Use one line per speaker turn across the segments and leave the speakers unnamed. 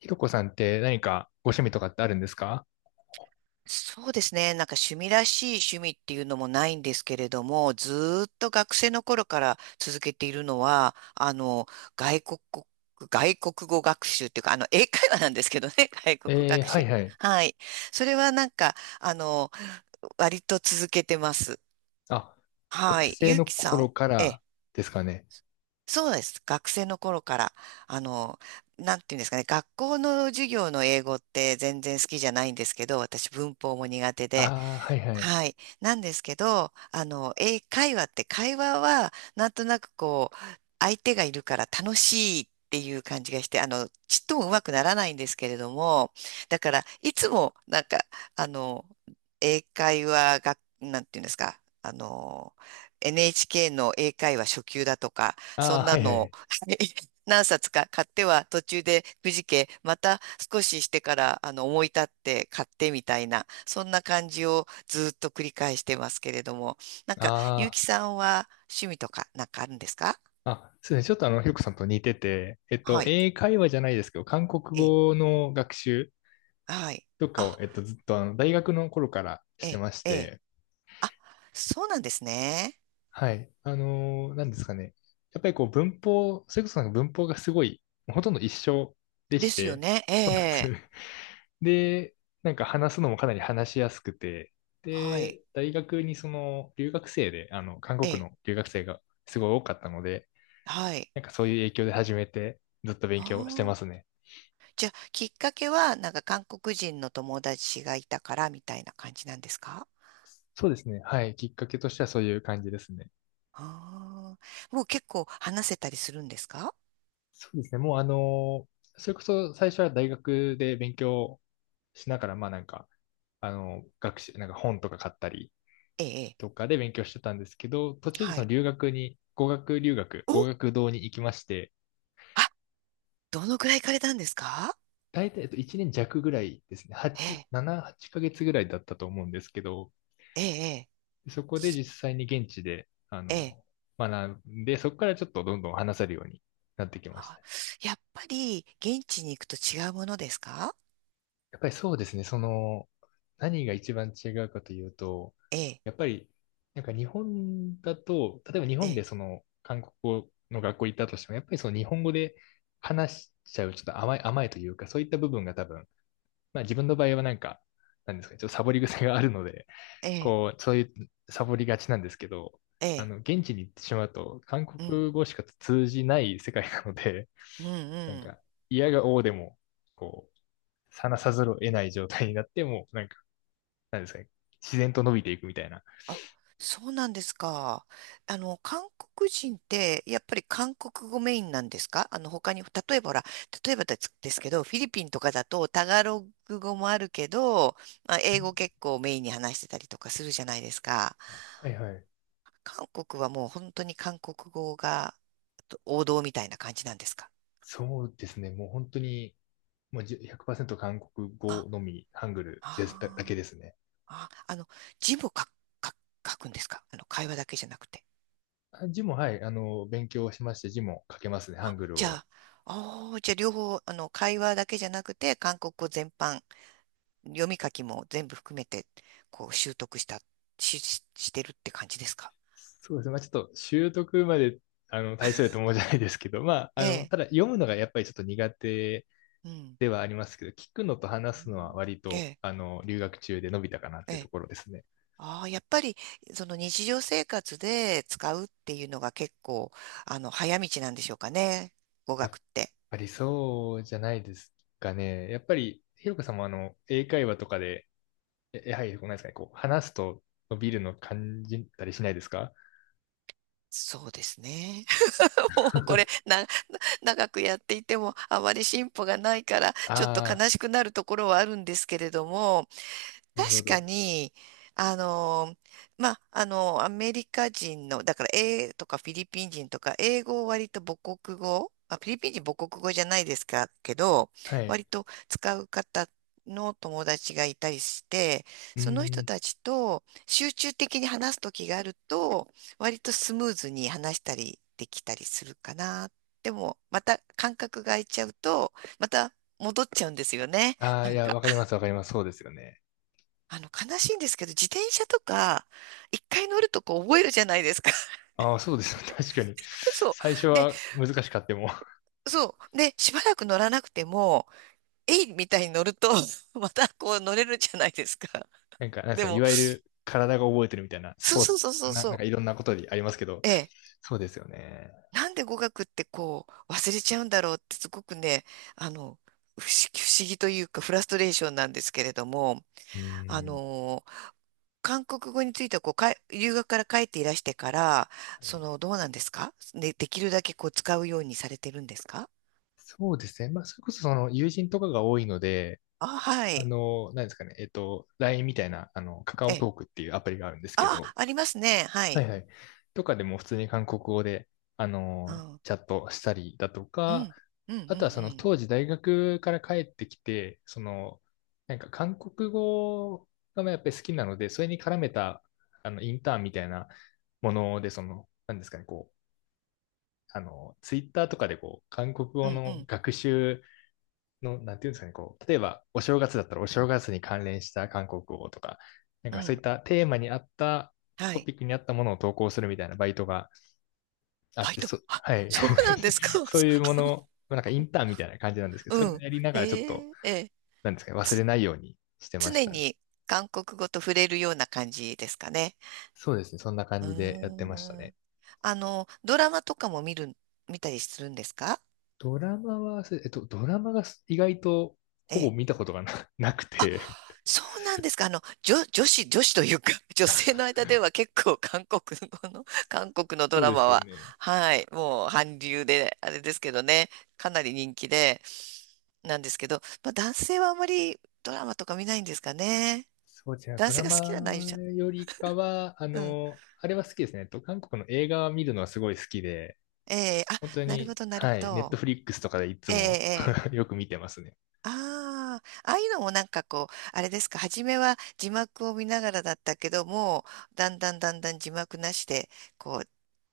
ひろこさんって何かご趣味とかってあるんですか？
そうですね。なんか趣味らしい趣味っていうのもないんですけれども、ずーっと学生の頃から続けているのは、外国語、外国語学習っていうか、英会話なんですけどね、外国語学
は
習。
いはい。
はい。それはなんか、割と続けてます。
あ、学
はい。
生
ゆう
の
きさ
頃
ん、
か
え
ら
え、
ですかね。
そうです。学生の頃から、あの、なんていうんですかね、学校の授業の英語って全然好きじゃないんですけど、私文法も苦手で、
ああ、はいはい。
はい。なんですけど、英会話って会話は、なんとなくこう、相手がいるから楽しいっていう感じがして、ちっともうまくならないんですけれども、だから、いつも、なんか、あの、英会話が、なんていうんですか、NHK の英会話初級だとか、そ
ああ、
ん
は
な
いは
の
い。
何冊か買っては途中でくじけ、また少ししてから思い立って買ってみたいな、そんな感じをずっと繰り返してますけれども、なんか、ゆう
あ
きさんは趣味とかなんかあるんですか？
あ、あ、そうですね。ちょっとひろこさんと似てて、
はい。
英会話じゃないですけど、韓国
ええ、
語の学習
はい。
とかを、
あ、
ずっと大学の頃からし
え
て
え、
まし
ええ。
て、
あ、そうなんですね。
はい。なんですかね。やっぱりこう文法、それこそなんか文法がすごい、ほとんど一緒で
で
し
すよ
て、
ね。え
そうなんですよ
え、
ね。で、なんか話すのもかなり話しやすくて、
はい。
で、大学にその留学生で、韓
え
国
え、
の留学生がすごい多かったので、
はい。
なんかそういう影響で始めて、ずっと勉
あ
強してます
あ。
ね。
じゃあ、きっかけは、なんか韓国人の友達がいたからみたいな感じなんですか？
そうですね。はい。きっかけとしてはそういう感じですね。
ああ、もう結構話せたりするんですか？
そうですね。もうそれこそ最初は大学で勉強しながら、まあなんか、学習、なんか本とか買ったり
ええ、ええ
とかで勉強してたんですけど、途中で
は
その
い。
留学に、語学留学、
お、
語学堂に行きまして、
あ、どのくらい行かれたんですか？
大体1年弱ぐらいですね。
え
8、
え、
7、8ヶ月ぐらいだったと思うんですけど、
ええ、
そこで実際に現地で、
ええ。ええ
学んで、そこからちょっとどんどん話せるようになってきまし
あ、
た。
やっぱり現地に行くと違うものですか？
やっぱりそうですね。何が一番違うかというと、
ええ、
やっぱり、なんか日本だと、例えば日
え
本で
え、
その韓国語の学校行ったとしても、やっぱりその日本語で話しちゃう、ちょっと甘い、甘いというか、そういった部分が多分、まあ自分の場合はなんか、なんですかね、ちょっとサボり癖があるので、
ええ、
こう、そういうサボりがちなんですけど、
ええ、
現地に行ってしまうと、韓
うん、
国語しか通じない世界なので、
うん、
なん
うん。
か、嫌が応でも、こう、話さざるを得ない状態になって、もうなんか、なんですかね、自然と伸びていくみたいな。
あ、そうなんですか。韓国人って、やっぱり韓国語メインなんですか？他に、例えばほら、例えばですけど、フィリピンとかだと、タガログ語もあるけど、まあ、英語結構メインに話してたりとかするじゃないですか。
はいはい。
韓国はもう本当に韓国語が王道みたいな感じなんですか？
そうですね。もう本当に、もう100%韓国
あ、
語のみ、ハングルですだ、だけ
あー
ですね。
あ、字も書くんですか？会話だけじゃなくて。
あ、字も、はい、勉強しまして、字も書けますね、ハ
あ、
ングル
じゃ
を。
あ、あーじゃあ両方、会話だけじゃなくて、韓国語全般、読み書きも全部含めて、こう、習得した、してるって感じですか？
そうですね。まあ、ちょっと習得まで、大層やと思うじゃないですけど、まあ、
ええ、
ただ読むのがやっぱりちょっと苦手
うん。
ではありますけど、聞くのと
う
話すのは
ん
割
え
と、
え、
留学中で伸びたかなっ
え
てと
え。
ころですね。
ああ、やっぱり、その日常生活で使うっていうのが結構、早道なんでしょうかね。語
や
学
っ
って。
ぱりそうじゃないですかね。やっぱり、ひろこさんも英会話とかで、やはり、こうなんですかね、こう、話すと伸びるの感じたりしないですか？
そうですね。もうこれ、長くやっていても、あまり進歩がないから、ちょっと
ああ
悲しくなるところはあるんですけれども、
ー、なるほ
確か
ど。
に、あの、まあ、アメリカ人の、だから、英とかフィリピン人とか、英語を割と母国語、あ、フィリピン人母国語じゃないですか、けど、
はい。
割と使う方の友達がいたりして、
う
その
ー
人
ん。
たちと集中的に話す時があると、割とスムーズに話したりできたりするかな。でも、また間隔が空いちゃうと、また戻っちゃうんですよね。
ああ、
な
い
ん
や、
か
わかります、わかります。そうですよね。
悲しいんですけど、自転車とか、一回乗るとこう覚えるじゃないですか。
ああ、そうですよ。確かに。
そ
最初
う。で、
は難しかっても、
そう。で、しばらく乗らなくても、えいみたいに乗ると、またこう乗れるじゃないですか。
なんか、なんです
で
かね、い
も、
わゆる体が覚えてるみたいな、ス
そう
ポー
そ
ツ
う
と
そう
か
そう
な、
そ
なん
う。
かいろんなことにありますけど、
ええ。
そうですよね。
なんで語学ってこう、忘れちゃうんだろうってすごくね、あの、不思議、不思議というか、フラストレーションなんですけれども、
うー
あ
ん。
の韓国語についてはこうかい、留学から帰っていらしてから、
は
そ
い、
の、どうなんですかね、できるだけこう使うようにされてるんですか？
そうですね。まあ、それこそその友人とかが多いので、
あ、はい。
何ですかね、LINE みたいな、カカ
え
オ
え、
トークっていうアプリがあるんですけ
あ、
ど、
ありますね。は
はい
い。
はい。とかでも普通に韓国語で、
うん。
チャットしたりだと
う
か、
ん。うん。う
あとはその
ん。
当時大学から帰ってきて、なんか韓国語がやっぱり好きなので、それに絡めた、インターンみたいなもので、何ですかね、こう、ツイッターとかでこう、韓国
う
語
ん。う
の
ん。
学習の、なんていうんですかね、こう、例えばお正月だったらお正月に関連した韓国語とか、なん
うん。
か
う
そう
ん
いったテーマに合った
は
ト
い。
ピックに合ったものを投稿するみたいなバイトがあ
バ
っ
イ
て、
ト。あ、
はい。
そうなんですか？ そう
そういうもの、なんかインターンみたいな感じなんですけど、それ
う
を
ん。
やりなが
え
らちょっと、
えええ
なんですかね、忘れ
つ、
ないようにしてまし
常
たね。
に韓国語と触れるような感じですかね。
そうですね、そんな感
うー
じでやってましたね。
ん。ドラマとかも見たりするんですか？
ドラマは、ドラマが意外とほぼ
え
見たことがなく
あ、
て、
そうなんですか。女子というか、女性の間では結構韓国語の、韓国の
そ
ド
う
ラ
で
マ
すよ
は、
ね。
はい、もう韓流で、あれですけどね、かなり人気で、なんですけど、まあ男性はあまりドラマとか見ないんですかね。
そうですね。
男
ド
性
ラ
が好きな内容じ
マ
ゃん。
よりかは、
うん。
あれは好きですね。韓国の映画を見るのはすごい好きで、
ええあ、
本当
なるほ
に、
ど、なるほ
はい、ネット
ど。
フリックスとかでいつ
ええ
も
え え
よく見てますね。
ああ、ああいうのもなんかこう、あれですか、初めは字幕を見ながらだったけども、だんだんだんだん字幕なしで、こ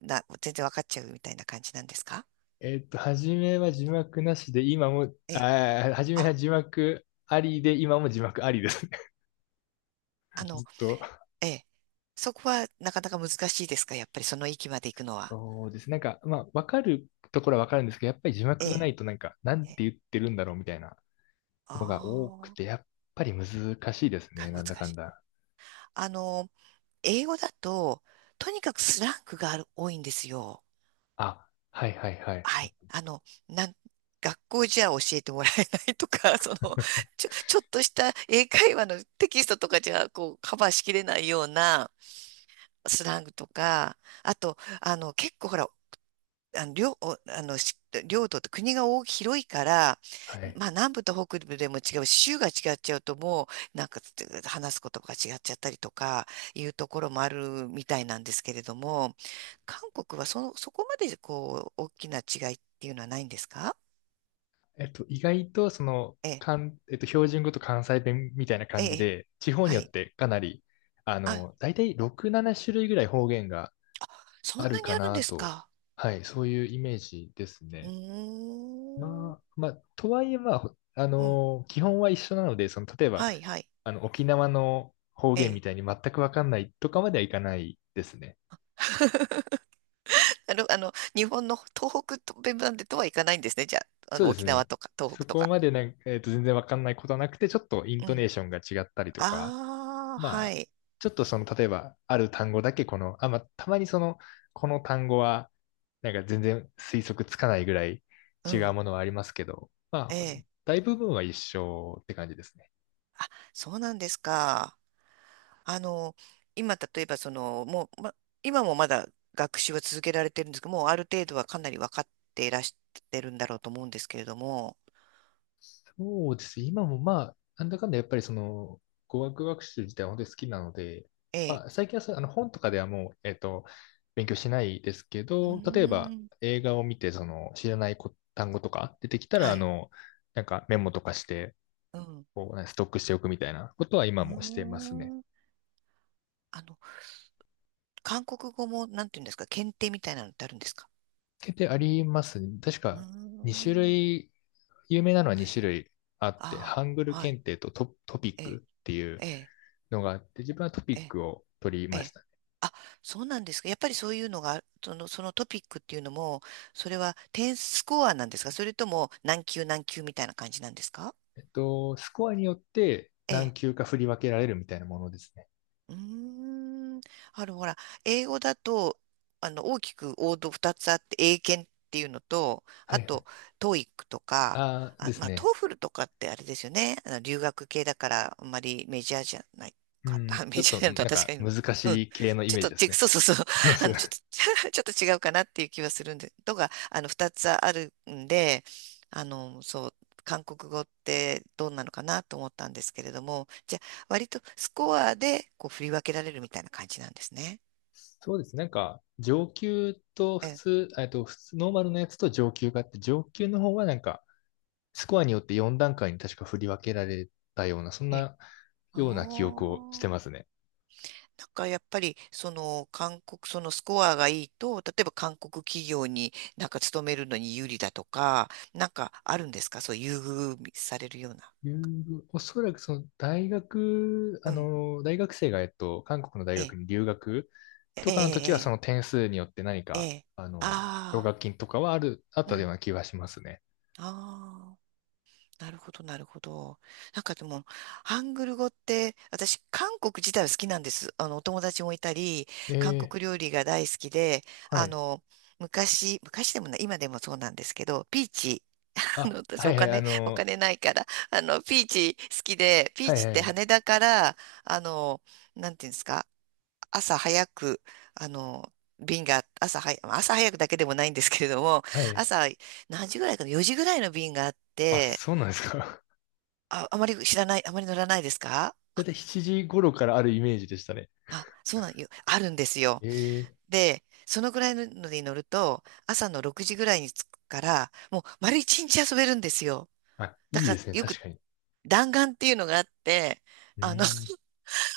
う、全然わかっちゃうみたいな感じなんですか？
初めは字幕なしで、今も、
ええ。
初めは
あ、
字幕ありで、今も字幕ありですね。
あ
ず
の、
っと。
ええ。そこはなかなか難しいですか？やっぱりその域まで行くのは。
そうです。なんか、まあ、わかるところはわかるんですけど、やっぱり字
え
幕がな
え。
いと、なんか、なん
ええ。
て言ってるんだろうみたいなのが多く
あ
て、やっぱり難しいです
あ、
ね。な
難
んだか
し
ん
い。
だ。
あの、英語だと、とにかくスラングが多いんですよ。
あ、はいはいはい。
はい。学校じゃ教えてもらえないとか、その、ちょっとした英会話のテキストとかじゃ、こう、カバーしきれないようなスラングとか、あと、結構ほら、領、おあの、し領土って国が大き広いから、
はい。
まあ南部と北部でも違うし、州が違っちゃうともう、なんか話すことが違っちゃったりとかいうところもあるみたいなんですけれども、韓国はその、そこまでこう、大きな違いっていうのはないんですか？
意外とその、
ええ、
かんえっと、標準語と関西弁みたいな
え
感じ
え、
で、地方に
は
よっ
い。
てかなり、
あ、
大体6、7種類ぐらい方言が
そ
あ
んな
る
に
か
あるん
な
です
と、
か？
はい、そういうイメージです
う
ね。
ー
まあ、
ん。
まあ、とはいえ、まあ、ほあ
うん。
の、基本は一緒なので、その、例えば、
はい、はい。
沖縄の方
え
言み
え。
たいに全くわかんないとかまではいかないですね。
日本の東北とベムなんでとはいかないんですね。じゃあ、
そうです
沖縄
ね。
とか東
そ
北と
こ
か。
までなんか、全然わかんないことはなくて、ちょっとイン
う
ト
ん。
ネーションが違ったりとか、
ああ、
ま
は
あ、
い。
ちょっとその、例えば、ある単語だけこの、あ、まあ、たまにその、この単語は、なんか全然推測つかないぐらい
う
違う
ん。
ものはありますけど、
え
まあ、
え。
大部分は一緒って感じですね。
そうなんですか。あの、今、例えば、その、もう、今もまだ学習は続けられてるんですけど、もうある程度はかなり分かっていらしてるんだろうと思うんですけれども、
そうですね。今もまあ、なんだかんだやっぱりその、語学学習自体は本当に好きなので、
ええ。
まあ、最近はそう本とかではもう、勉強しないですけ
うー
ど、例えば
ん。
映画を見て、その、知らない単語とか出てきたら、
はい。
なんかメモとかして、
うん。
こうね、ストックしておくみたいなことは
う
今もしてますね。
ーん。あの、韓国語も、なんていうんですか、検定みたいなのってあるんですか？
決定あります。確
うー
か2種
ん。
類、有名なのは2種類あって、
あ
ハングル
あ、はい。
検定とト、トピッ
ええ、
クっていう
ええ、
のがあって、自分はトピ
え
ッ
え、
クを取り
え
まし
え。
た。
あ、そうなんですか。やっぱりそういうのが、その、そのトピックっていうのも、それは点スコアなんですか？それとも何級何級みたいな感じなんですか？
スコアによって
え
何
え。
級か振り分けられるみたいなものですね。
うーん。ほら、英語だと、大きく王道2つあって、英検っていうのと、
は
あ
いはい。
と、トーイックとか、
あーで
あ、
す
まあ、ト
ね。
ーフルとかってあれですよね。留学系だから、あんまりメジャーじゃない
う
かな。
ん、ちょ
メ
っ
ジャ
と
ーなのとは
なん
確
か
かに、
難
うん。
しい系のイ
ちょっ
メージ
と
です
ち、
ね。
そうそうそう。
そうです
ちょ
ね。
っと、ちょっと違うかなっていう気はするんで、2つあるんで、そう、韓国語ってどんなのかなと思ったんですけれども、じゃ割とスコアでこう振り分けられるみたいな感じなんですね。
そうです。なんか、上級と
え
普
え。
通、えっと、普通、ノーマルのやつと上級があって、上級の方はなんか、スコアによって4段階に確か振り分けられたような、そん
ええ、
な
あ
ような記憶をして
あ。
ますね。
なんかやっぱりその韓国、そのスコアがいいと、例えば韓国企業になんか勤めるのに有利だとか、なんかあるんですか？そう優遇されるような。
留おそらくその大学、
う
あ
ん。
の、大学生が、韓国の大
え
学
え、
に留学と
え
かの時は、そ
え、
の点数によって何
ええ、え
か、
え。
あの、奨
あ
学金とかはある、あっ
あ、う
たよう
ん。
な気がしますね。
ああ。なるほど、なるほど。なんかでも、ハングル語って、私、韓国自体は好きなんです。お友達もいたり、
え
韓
え、
国料理が大好きで、
は
あ
い。
の、昔、昔でもない、今でもそうなんですけど、ピーチ、
あ、
私、
はいはい、
お金ないから、ピーチ好きで、ピー
はい
チっ
は
て
い、
羽田から、あの、なんていうんですか、朝早く、あの、便が、朝は朝早くだけでもないんですけれども、
はい。
朝何時ぐらいかな、4時ぐらいの便があっ
あ、
て、
そうなんですか？
あ、あまり知らない、あまり乗らないですか？
だいたい7時頃からあるイメージでしたね。
あ、そうなんよ。あるんですよ。
ええ、
で、そのぐらいので乗ると、朝の6時ぐらいに着くから、もう丸一日遊べるんですよ。
あ、
だ
いい
か
で
ら
すね、
よく
確かに。
弾丸っていうのがあって、
うー
あの、
ん。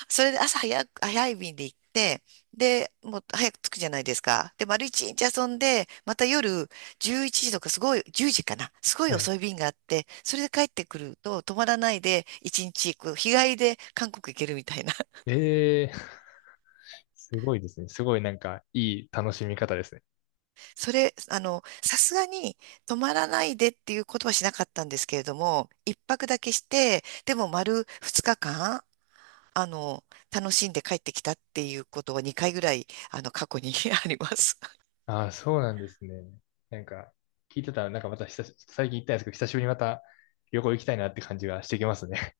それで朝早く、早い便で行って、で、もう早く着くじゃないですか。で、丸一日遊んで、また夜11時とかすごい、10時かな。すごい
は
遅
い。
い便があって、それで帰ってくると泊まらないで1日こう日帰りで韓国行けるみたいな。
ええ すごいですね。すごいなんか、いい楽しみ方ですね。
それ、さすがに泊まらないでっていうことはしなかったんですけれども、一泊だけして、でも丸二日間、あの、楽しんで帰ってきたっていうことは2回ぐらい、過去に あります。
ああ、そうなんですね。なんか、聞いてたら、なんかまた最近行ったんですけど、久しぶりにまた旅行行きたいなって感じがしてきますね。